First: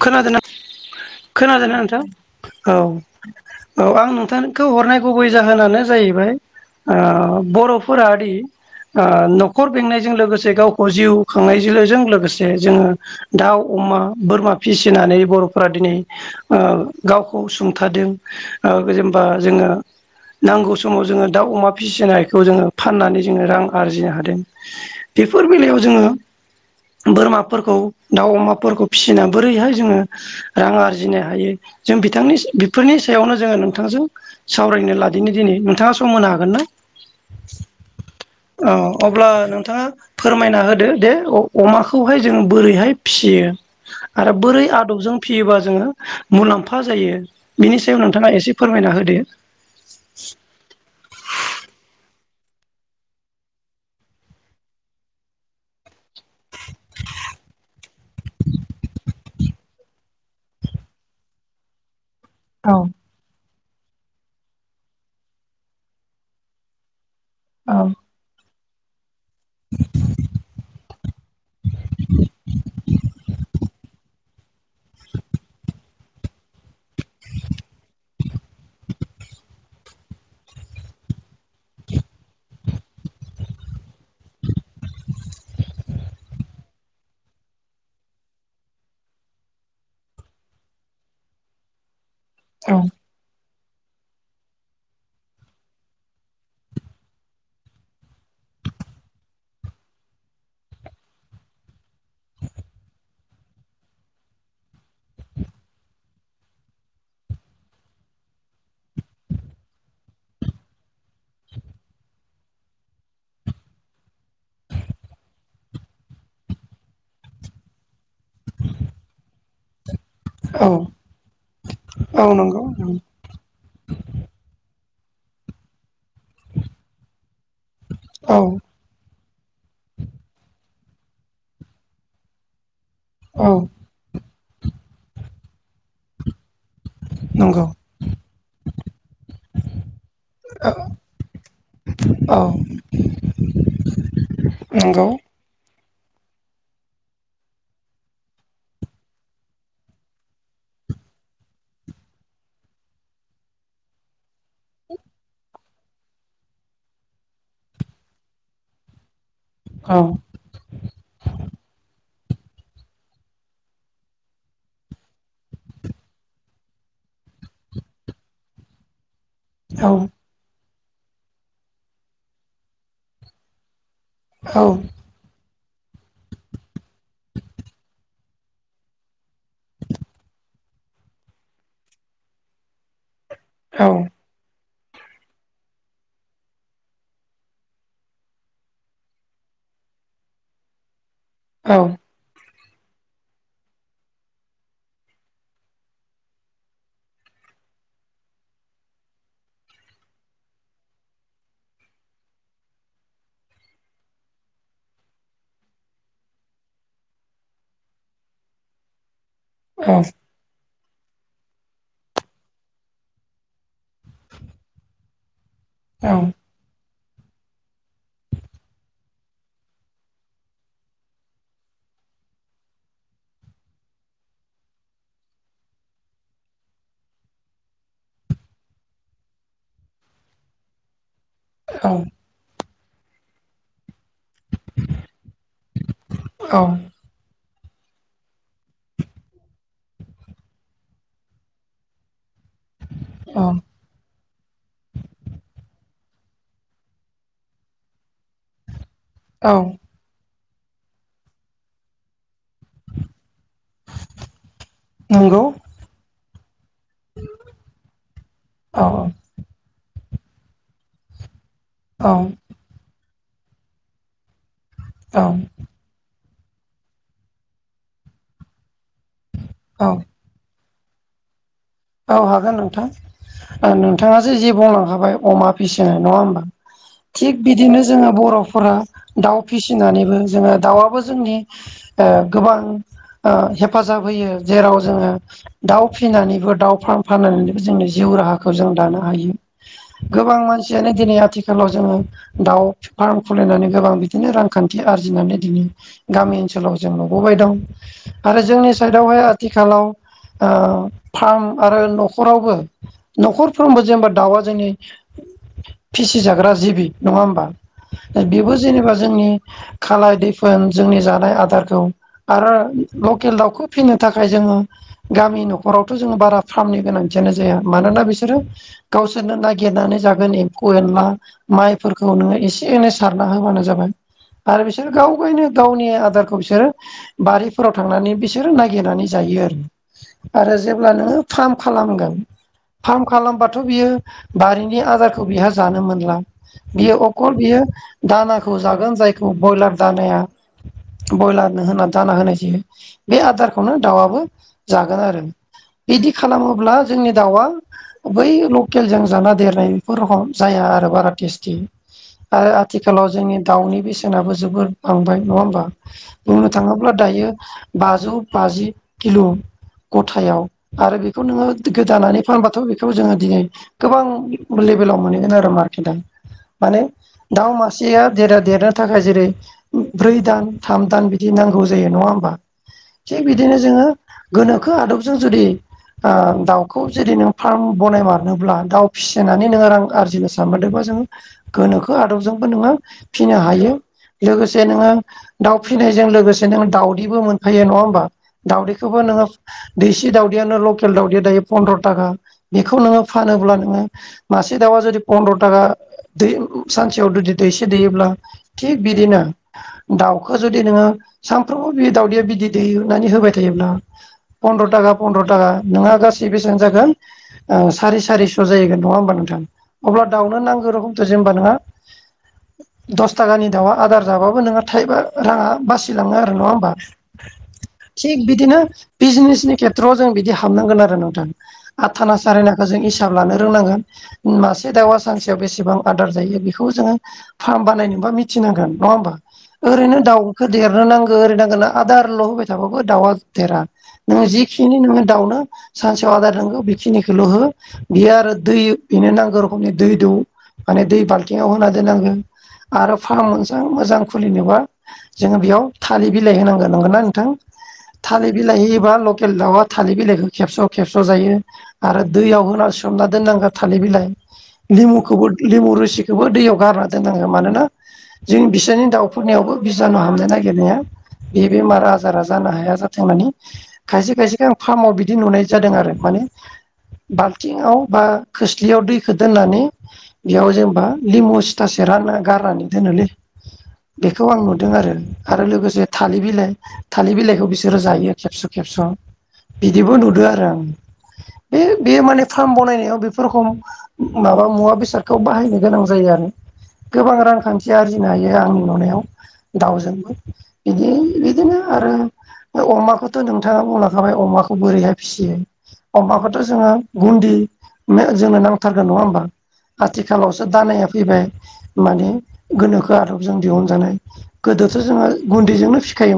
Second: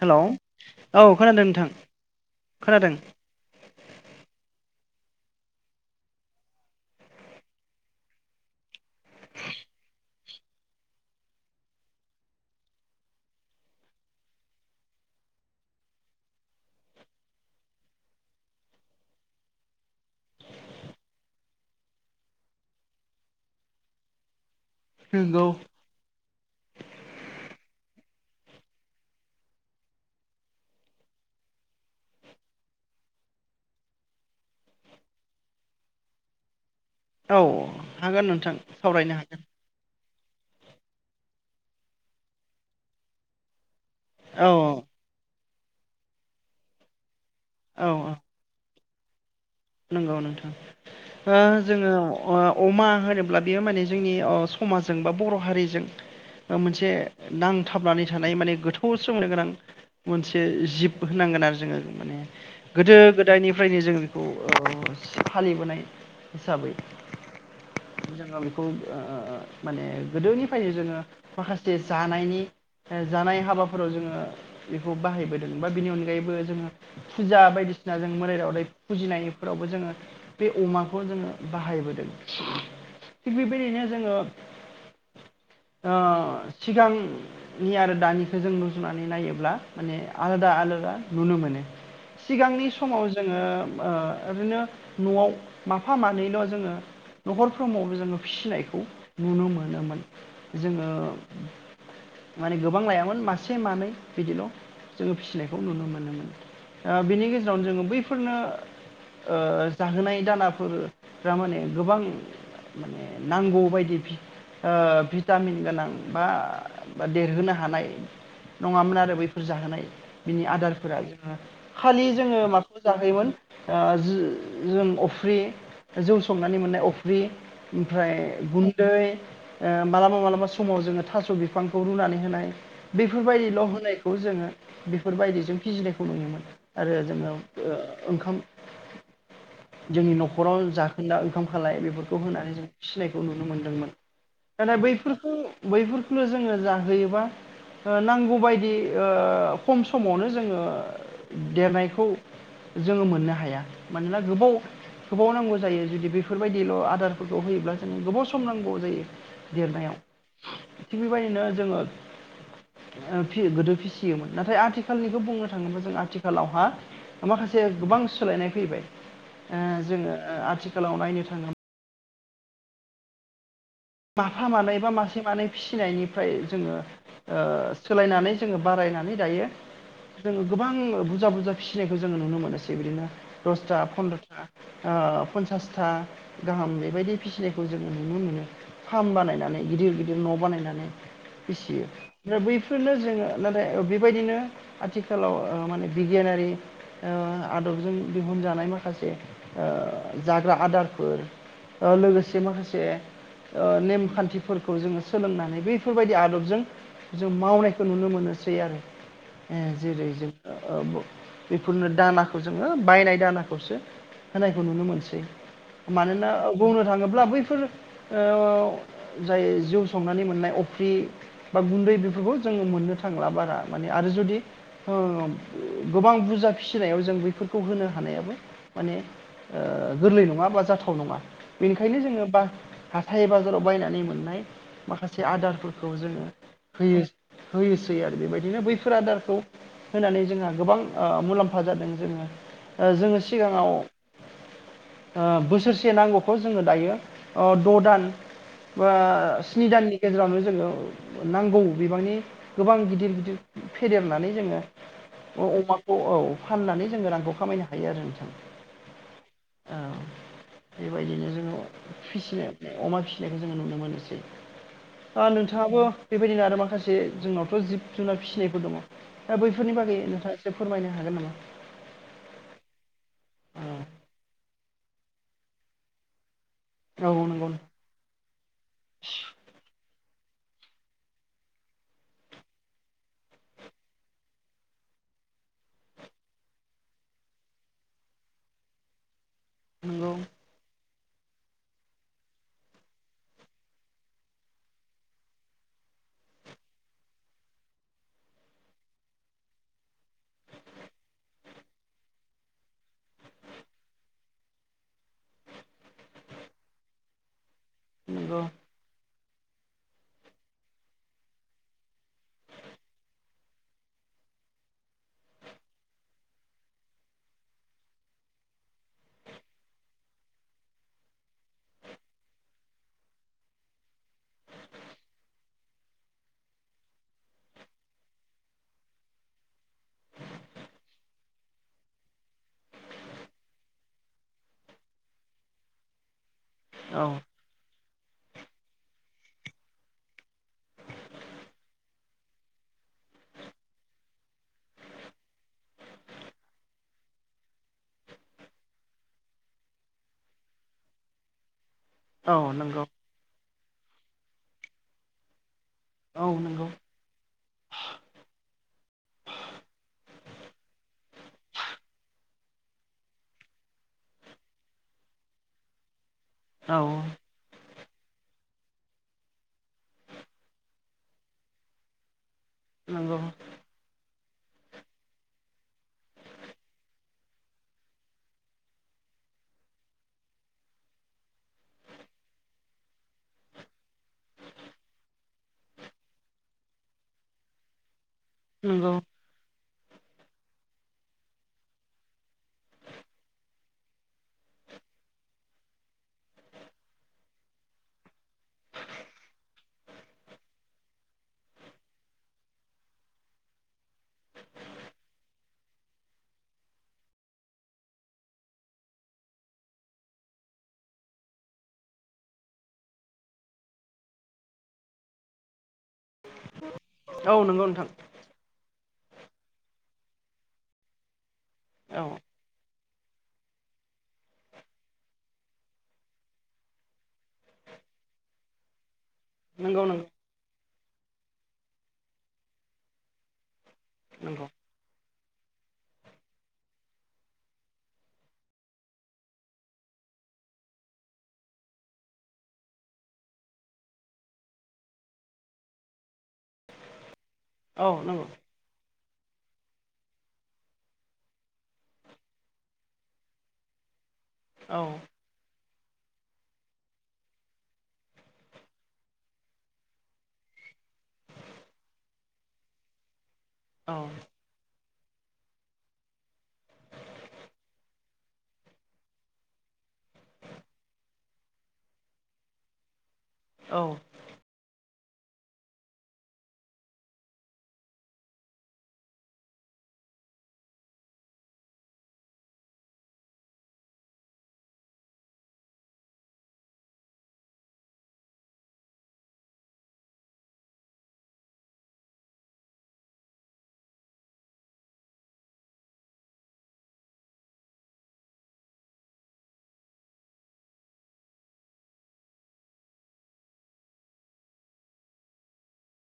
Hello खोनादोना औ खोनादों खोनादोना नोंथां औ खोनादों औ आं नोंथांखौ हरनाय गुबै जाहोनानो जाहैबाय बर'फोरा न'खर बेंनायजों लोगोसे गावखौ जिउ खांनायजों लोगोसे जोङो दाउ अमा बोरमा फिसिनानै बर'फोरा दिनै गावखौ सुंथादों जेनेबा जोङो नांगौ समाव जोङो दाउ अमा फिसिनायखौ जोङो फाननानै जोङो रां आरजिनो हादों बेफोर बेलायाव जोङो बोरमाफोरखौ दाउ अमाफोरखौ फिसिनानै बोरैहाय जोङो रां आरजिनो हायो जों बिथांनि बेफोरनि सायावनो जोङो नोंथांजों सावरायनो लादनो दिनै नोंथाङा सम होनो हागोन ना औ हागोन नोंथां औ सावरायनो अब्ला हागोन नोंथाङा फोरमायना होदो दे अमाखौहाय जोंङ बोरैहाय फियो आरो औ बोरै आदबजों फियोबा जोङो मुलाम्फा जायो बिनि औ सायाव औ नोंथाङा एसे फोरमायना होयो बि नंगौ नोंथां ओ जोङो अमा होनोब्ला बियो माने जोंनि समाजजों बा बर' हारिजों ओ मोनसे नांथाबनानै थानाय माने गोथौ सोम्ो गोनां मोनसे जिब होनांगोन आरो जोङो माने गोदो गोदायनिफ्रायनो जों बेखौ ओ फालिबोनाय हिसाबै औ मोजाङा बेखौ ओ ओ ओ माने गोदोनिफायनो जोङो माखासे जानायनि जानाय हाबाफोराव जोङो बेखौ बाहायबोदों बा बिनि अनगायैबो जोङो फुजा बायदिसिना जों मोदाय दावदाय फुजिनाय फोरावबो जोङो बे अमाखौ जोङो बाहायबोदों थिग बेबायदिनो जोङो [unintelligible] [inaudible] ओ सिगांनि आरो दानिखो जों नुजुनानै नायोब्ला माने आलादा आलो [unintelligible] नुनो मोनो सिगांनि समाव जोङोम ओ ओरैनो न'आव माफा मानैल' जोङो न'खरफ्रोमावबो जोङो फिसिनायखौ नुनो मोनोमोन जोङो माने गोबां लायामोन मासे मानै बिदिल' जोङो फिसिनायखौ नुनो मोनोमोन ओ बिनि गेजेरावनो जोङो बैफोरनो ओ जाहोनाय दानाफोरफ्रा माने गोबां माने नांगौ बायदि भि ओ भिटामिन गोनां बा देरहोनो हानाय नङामोन आरो बैफोर जाहोनाय बिनि औ आदारफोरा जोङो खालि औ जोङो नंगौ माखौ जाहोयोमोन आ जो जों अफ्रि जौ संनानै मोननाय अफ्रि ओमफ्राय औ गुन्दै ओ मालाबा मालाबा समाव जोङो थास' बिफांखौ रुनानै होनाय औ बेफोरबायदिल' होनायखौ जोङो बेफोरबायदिजों फिजिनायखौ नुयोमोन आरो जोङो ओ नंगौ ओंखाम [unintelligible] [inaudible] जोंनि न'खराव जाखोन्दा ओंखाम खालाय बेफोरखौ औ होनानै जों फिसनायखौ नुनो मोन्दोंमोन नाथाय नंगौ बैफोरखौ बैफोरखौनो जोङो जाहोयोबा ओ नांगौबायदि ओ खम समावनो जोङो देरनायखौ जोङो मोननो हाया मानोना गोबाव होबाव नांगौ जायो जुदि बेफोरबायदिल' आदारफोरखौ होयोब्ला जोंनो गोबाव सम नांगौ जायो देरनायाव औ थिग बेबायदिनो जोङो [unintelligible] [inaudible] ओ फि गोदो फिसियोमोन नाथाय आथिखालनिखो बुंनो थाङोब्ला जों आथिखालावहा माखासे गोबां सोलायनाय फैबाय ओ औ जोङो ओ आथिखालाव नायनो थाङोब माफा औ मानै बा मासे मानै फिसिनायनिफ्राय जोङो ओ सोलायनानै जोङो बारायनानै दायो जोङो गोबां बुरजा बुरजा फिसिनायखौ जोङो नुनो मोनोसै बिदिनो दसथा औ फन्द्र'था ओ पन्सासथा गाहाम बेबायदि फिसिनायखौ जोङो नुनो मोनो फार्म बानायनानै गिदिर गिदिर न' बानायनानै फिसियो औ ओमफ्राय बै फोरनो जोङो नाथाय बेबायदिनो आथिखालाव ओ माने बिगियानारि ओ आदबजों दिहुनजानाय माखासे ओ जाग्रा आदारफोर ओ लोगोसे माखासे ओ नेमखान्थिफोरखौ जोङो सोलोंनानै बैफोरबायदि आदबजों जों मावनायखौ नुनो मोनो सै आरो [inaudible] ए जेरै जोङो बो बेफोरनो दानाखौ जोङो बायनाय दानाखौसो होनायखौ नुनो मोनसै औ मानोना बुंनो थाङोब्ला बैफोर ओ जाय जौ संनानै मोननाय अफ्रि बा गुन्दै बेफोरखौ जोङो मोननो थांला बारा माने आरो जुदि ओब गोबां बुरजा फिसिनायाव जों बेफोरखौ होनो हानायाबो माने ओ गोरलै नङा बा जाथाव नङा औ बेनिखायनो जोङो बा हाथाइ बाजाराव बायनानै मोननाय माखासे आदारफोर खौ जोङो औ होयो होयोसै आरो बेबायदिनो बैफोर आदारखौ होननानै जोंहा गोबां ओ मुलाम्फा जादों जोङो ओ जोङो औ सिगाङाव बोसोरसे नांगौखौ जोङो दायो द' दान बा औ स्नि दाननि गेजेरावनो जोङो नांगौ बिबांनि गोबां गिदिर गिदिर फेदेरनानै जोङो नंगौ अमाखौ औ फाननानै जोंङो रांखौ खामायनो हायो आरो नोंथां औ औ बेबायदिनो जोङो औ फिसिनो अमा फिसिनायखौ जोङो नुनो मोनोसै औ दा नोंथाङाबो बेबायदिनो आरो माखासे जोंनावथ' जिब जुनार फिसिनायफोर दङ दा बैफोरनि औ बागै नोंथाङा एसे फोरमायनो हागोन नामा? औ हागोन नोंथां नोंथाङासो जि बुंलांखाबाय अमा फिसिनो नङा होमबा औ थिग नंगौ बिदिनो जोङो बर'फोरा दाउ फिसिनानैबो जोङो दाउआबो जोंनि ओ गोबां ओ हेफाजाब होयो जेराव जोङो दाउ फिनानैबो दाउ फाननानै जों जिउ राहाखौ जों दानो हायो नंगौ गोबां मानसियानो दिनै आथिखालाव जोङो दाउ फार्म खुलिनानै गोबां बिदिनो रांखान्थि आरजिनानै दिनै गामि ओनसोलाव जों नुबोबाय दं आरो जोंनि साइडआवहाय आथिखालाव ओ थाम आरो न'खरावबो न'खरफ्रोमबो जेनेबा दाउआ जोंनि फिसिजाग्रा जिबि नङा होमबा नंगौ बेबो जेनेबा जोंनि खालाय दैफोन जोंनि जानाय आदारखौ आरोर लकेल दाउखौ फिसिनो थाखाय जोङो गामि न'खरावथ' जोङो बारा फार्मनि गोनांथियानो जाया मानोना बिसोरो गावसोरनो नागिरनानै जागोन एम्फौ एनला माइफोरखौ नोङो एसे एनै सारना होबानो जाबाय आरो बिसोर गावगायनो गावनि आदारखौ बिसोरो बारिफोराव थांनानै बिसोरो नागिरनानै जा यो आरो जेब्ला नोङो फार्म खालामगोन फार्म खालामबाथ' बियो बारिनि आदारखौ बिहा जानो मोनला बियो औ अखल बियो दानाखौ जागोन जायखौ ब्रयलार दानाया ब्रयलारनो होनानै दाना होनाय जायो बे आदारखौनो दाउआआबो जागोन आरो बिदि खालामोब्ला जोंनि दाउआ बै लकेलजों जाना देरनाय बेफोर रखम जाया आरो बारा टेस्टि औ आरो नंगौ आथिखालाव जोंनि दाउनि बेसेनाबो जोबोर बांबाय नङा होमबा औ बुंनो नंगौ थाङोब्ला दायो बाजौ बाजि किल' गथायाव आरो बेखौ नोङो गोदानानै फानबाथ' बेखौ जोङो दिनै गोबां लेभेलाव मोनहैगोन आरो मार्केटआ औ माने दाव मा सेया देरा देरनो थाखाय जेरै ब्रै दान थाम दान बिदि नांगौ जायो नङा होमबा नंगौ थिग बिदिनो जोङो गोनोखो आदबजों जुदि ओ दाउखौ जुदि नों फार्म बनायमारनोब्ला दाउ फिसिनानै नोङो रां आरजिनो सानमारदों बा जों‌ गोनोखो आदबजोंबो नोङो फिसिनो हायो लोगोसे नोङो दाउ फिनायजों लोगोसे नोङो दाउदैबो मोनफायो नङा होमबा नंगौ दाावदैखौबो नोङो दैसि दाउ दैआनो लकेल दावदैयानो दायो पन्द्रटागा बेखौ नोंङो फोनोब्ला नोङो मासे दावा जुदि पनद्र टागा दै सानसेयाव जुदि दैसे दैयोब्ला थिग बिदिनो दाउखो जुदि नोङो सानफ्रामबो बि दावदैया बिदै दैनानै होबाय थायोब्ला फन्द्र' थागा ओ‌ नोंहा गासै बेसेबां जागोन ओ सारि सारिस' जाहैगोन नङा ओमबा नोंथां? अब्ला दाउनो नांगौ रोखोमथ' जेनबा नोङा दसटागानि दाउआ आदार जाबाबो नोंहा थाइबा राङा बास बासि लाङो नङा होनबा‌ औ नंगौ नोंथां थिबिदिनो बे जिनिसनि खेट थ' जों बिदि हाबनांगोन आरो नोंथां आथाना औ सारेनाखौ जों हिसाब लानो रोंनांगोन मासे दाउआ सानसेयाव बेसेबां आदार जायो बेखौ जोङो फार्म बानायनो। बा मिथिनांगोन नङा ओमबा? नंगौ ओरैनो नंगौ दाउखो देरनो नांगो ओरै नांगो होनना आदारल' होबाय थाबाबो दाउआ देरा नोङो नंगौ जिक नोङो दाउनो सानसेयाव आदार नांगौ बेखिनिखौल' हो बियो आरो दै बेनो नांगौ रोखोमनि दै दौ माने दै बाल्थिंआव होना दोननांगो। आरो फार्म मोनजां मोजां खुलिनोबा जोङो बेयाव थालिर बिलाइ होनांगोन नंगोना नोंथां? औ नंगौ थालिर बिलाइ होयोबा लक दाउआ थालिर बिलाइखौ खेबस' खेबस' जायो आरो दैयाव होना सोमना दोननांगौ थालिर बिलाइ औ लिमुखौबो लिमु रोसिखौबो दैयाव गारना दोननांगो मानोना जों बिसानि दाउफोरनियावबो बिजानु हाबनो नायगिरनाया बे बेमार आजारा जानो हाया जाथों होननानै खायसे औ खायसेखौ आं फार्माव बिद नुनाय जादों आरो माने बाल्थिंआव बा खोस्लियाव दैखौ दोननानै बेयाव जेनेबा लिबु सिथा सेरना गारनानै दोनोलै। औ बेखौ आं नुदों आरो आरो लोगोसे थालिर बिलाइ थालिर बिलाइखौ बिसोरो जायो खेबस' खेबस' बिदिबो नुदो आरो आं बे बेयो माने फार्म बनायनायाव बेफोरखौ माबा मुवा बेसादखौ बाहायनो गोनां जायो आरो गोबां रांखान्थि आरजिनो हायो आंनि नुनायाव दाउजोंबो बिदि बिदिनो आरो बे अमाखौथ' नोंथाङा बुंलांखाबाय अमाखौ बोरैहाय फिसियो। अमाखौथ' जोङो गुन्दि जोंनो नांथारगोन नङा ओमबा? आथिखालावसो दानाया फैबाय माने गोनोखो आदबजों दिहुनजानाय गोद गोदोथ' जोङो गुन्दैजोंनो फिसिखायोमोन।